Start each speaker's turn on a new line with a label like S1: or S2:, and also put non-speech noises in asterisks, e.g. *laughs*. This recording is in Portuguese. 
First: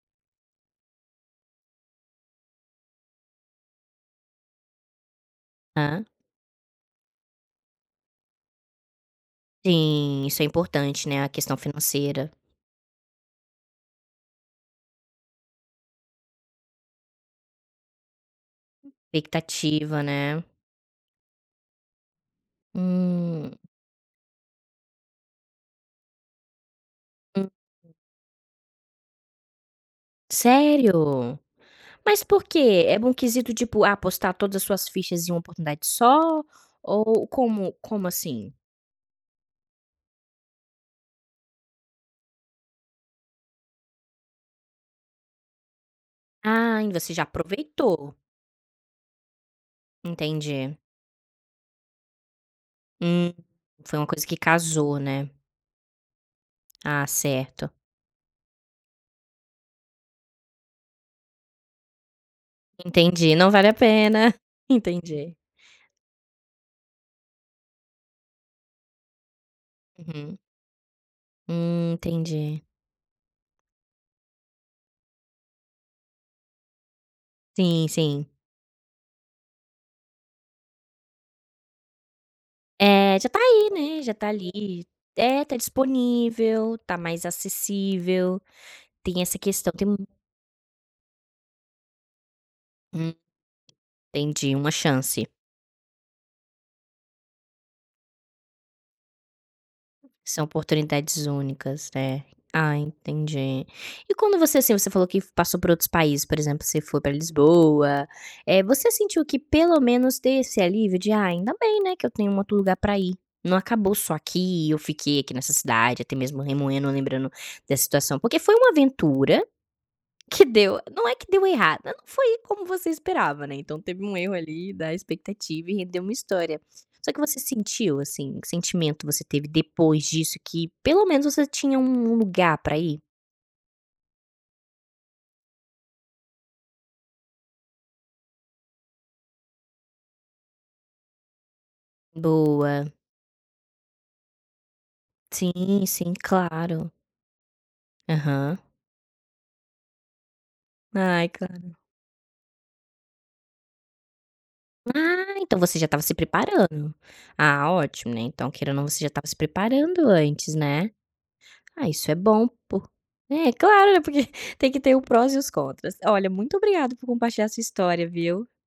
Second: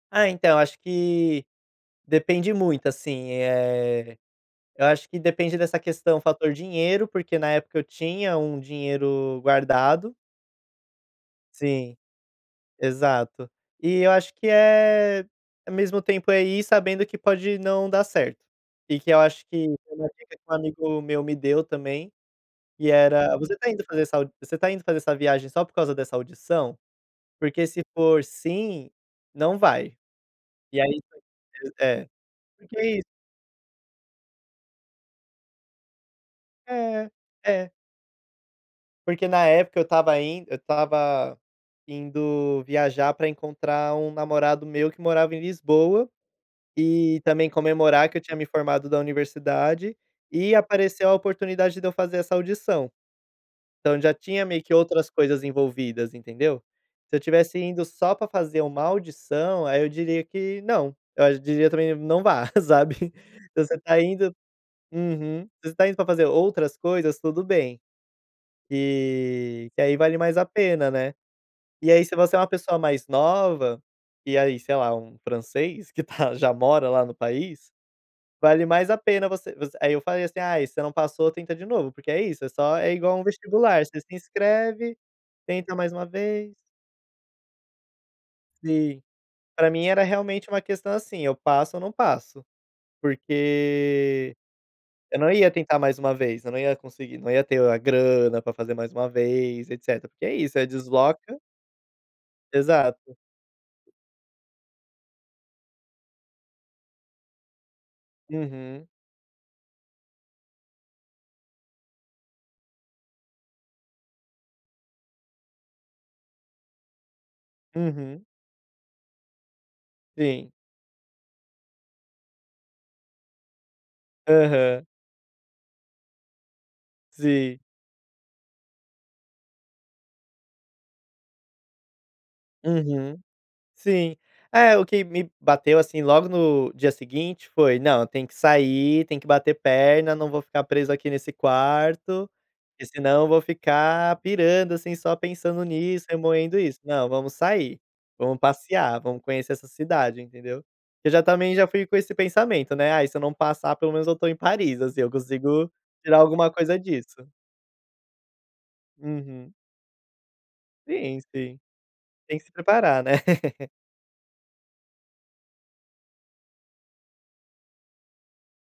S1: É, então, acho que depende muito, assim, eh, eu acho que depende dessa
S2: Aham.
S1: questão, fator dinheiro, porque na época eu tinha um dinheiro guardado.
S2: Sim, isso é importante, né, a questão
S1: Sim,
S2: financeira.
S1: exato. E eu acho que é, ao mesmo tempo é ir sabendo que pode não dar certo. E que eu acho que,
S2: Expectativa,
S1: uma dica que
S2: né.
S1: um amigo meu me deu também, que era,
S2: Hum.
S1: você tá indo fazer essa você tá indo fazer essa viagem só por causa dessa audição?
S2: Uhum.
S1: Porque se for sim, não vai. E aí
S2: Sério?
S1: é.
S2: Mas por
S1: Porque
S2: quê?
S1: é
S2: É
S1: isso.
S2: um quesito tipo apostar todas as suas fichas em uma oportunidade só.
S1: É,
S2: Ou
S1: é.
S2: como como assim?
S1: Porque na época eu estava indo eu estava indo viajar para encontrar um namorado meu que morava em Lisboa,
S2: Ai, você
S1: e
S2: já
S1: também comemorar
S2: aproveitou.
S1: que eu tinha me formado da universidade, e
S2: Entendi.
S1: apareceu a oportunidade de eu fazer essa audição.
S2: Hum, foi
S1: Então
S2: uma
S1: já
S2: coisa que
S1: tinha meio que
S2: casou
S1: outras
S2: né?
S1: coisas envolvidas, entendeu?
S2: Ah
S1: Se eu tivesse
S2: certo.
S1: indo só para fazer uma audição, aí eu diria que não, eu diria também não vá, sabe?
S2: Entendi. Não
S1: Então
S2: vale a
S1: você tá
S2: pena,
S1: indo
S2: entendi.
S1: uhum, se você está indo para fazer outras coisas, tudo bem. E que aí vale mais
S2: Uhum.
S1: a pena, né. E
S2: Hum,
S1: aí, se você é uma
S2: entendi.
S1: pessoa mais nova, e aí sei lá, um francês que tá *giggles* já mora lá no país,
S2: Sim, sim.
S1: vale mais a pena você você aí eu falei assim: "Ai, você não passou, tenta de novo." Porque é isso, é só é igual
S2: É,
S1: um
S2: já está aí
S1: vestibular, você
S2: né, já
S1: se
S2: está ali
S1: inscreve,
S2: é, está
S1: tenta mais um vez.
S2: disponível, tá mais acessível,
S1: Sim.
S2: tem essa
S1: Para
S2: questão
S1: mim
S2: do
S1: era realmente uma questão, assim, eu passo ou não passo.
S2: Hum.
S1: Porque
S2: Entendi, uma
S1: eu não
S2: chance.
S1: ia tentar mais uma vez, eu não ia conseguir, não ia ter a grana para fazer mais uma vez, etcétera, porque é
S2: São
S1: isso, é
S2: oportunidades
S1: desloca
S2: únicas, é. Ah,
S1: exato.
S2: entendi. E quando você, assim, você falou que passou por outros países, por exemplo, você foi para Lisboa, eh,
S1: Uhum.
S2: você sentiu que pelo menos tem esse alívio de: "Ai, ainda bem, né, que eu tenho um outro lugar para ir, não acabou só aqui e eu fiquei aqui nessa cidade, até mesmo remoendo lembrando da situação."
S1: Uhum.
S2: Porque foi uma aventura que
S1: Sim.
S2: deu não é que deu errado, só não foi como você esperava, né, então teve um erro ali
S1: Aham.
S2: da expectativa e rendeu uma história. Só que você
S1: Sim.
S2: sentiu, assim, que sentimento você teve depois disso que pelo menos você tinha um um lugar para ir?
S1: Uhum, sim. É o que me bateu, assim, logo no dia seguinte foi: "Não, eu tenho que sair, tenho que bater perna, não vou ficar preso aqui nesse quarto, que
S2: Boa.
S1: senão eu vou ficar pirando, assim, só
S2: Sim,
S1: pensando nisso,
S2: sim.
S1: remoendo isso.
S2: Claro.
S1: Não, vamos sair, vamos
S2: Aham.
S1: passear, vamos conhecer essa cidade." Entendeu? Eu já
S2: Ai,
S1: também já
S2: cara.
S1: fui com esse pensamento, né: "Ai, se eu não passar, pelo menos eu estou em Paris, assim, eu
S2: Ah, então
S1: consigo
S2: você já estava se
S1: tirar alguma coisa
S2: preparando.
S1: disso."
S2: Ah ótimo, né, então queira ou não você já estava se
S1: Uhum.
S2: preparando antes, né.
S1: Sim, sim.
S2: Ah isso é
S1: Tem que
S2: bom
S1: se
S2: por
S1: preparar né.
S2: é
S1: *laughs*
S2: claro, né, porque tem que ter o prós e os contras. Olha, muito obrigada por compartilhar sua história, viu?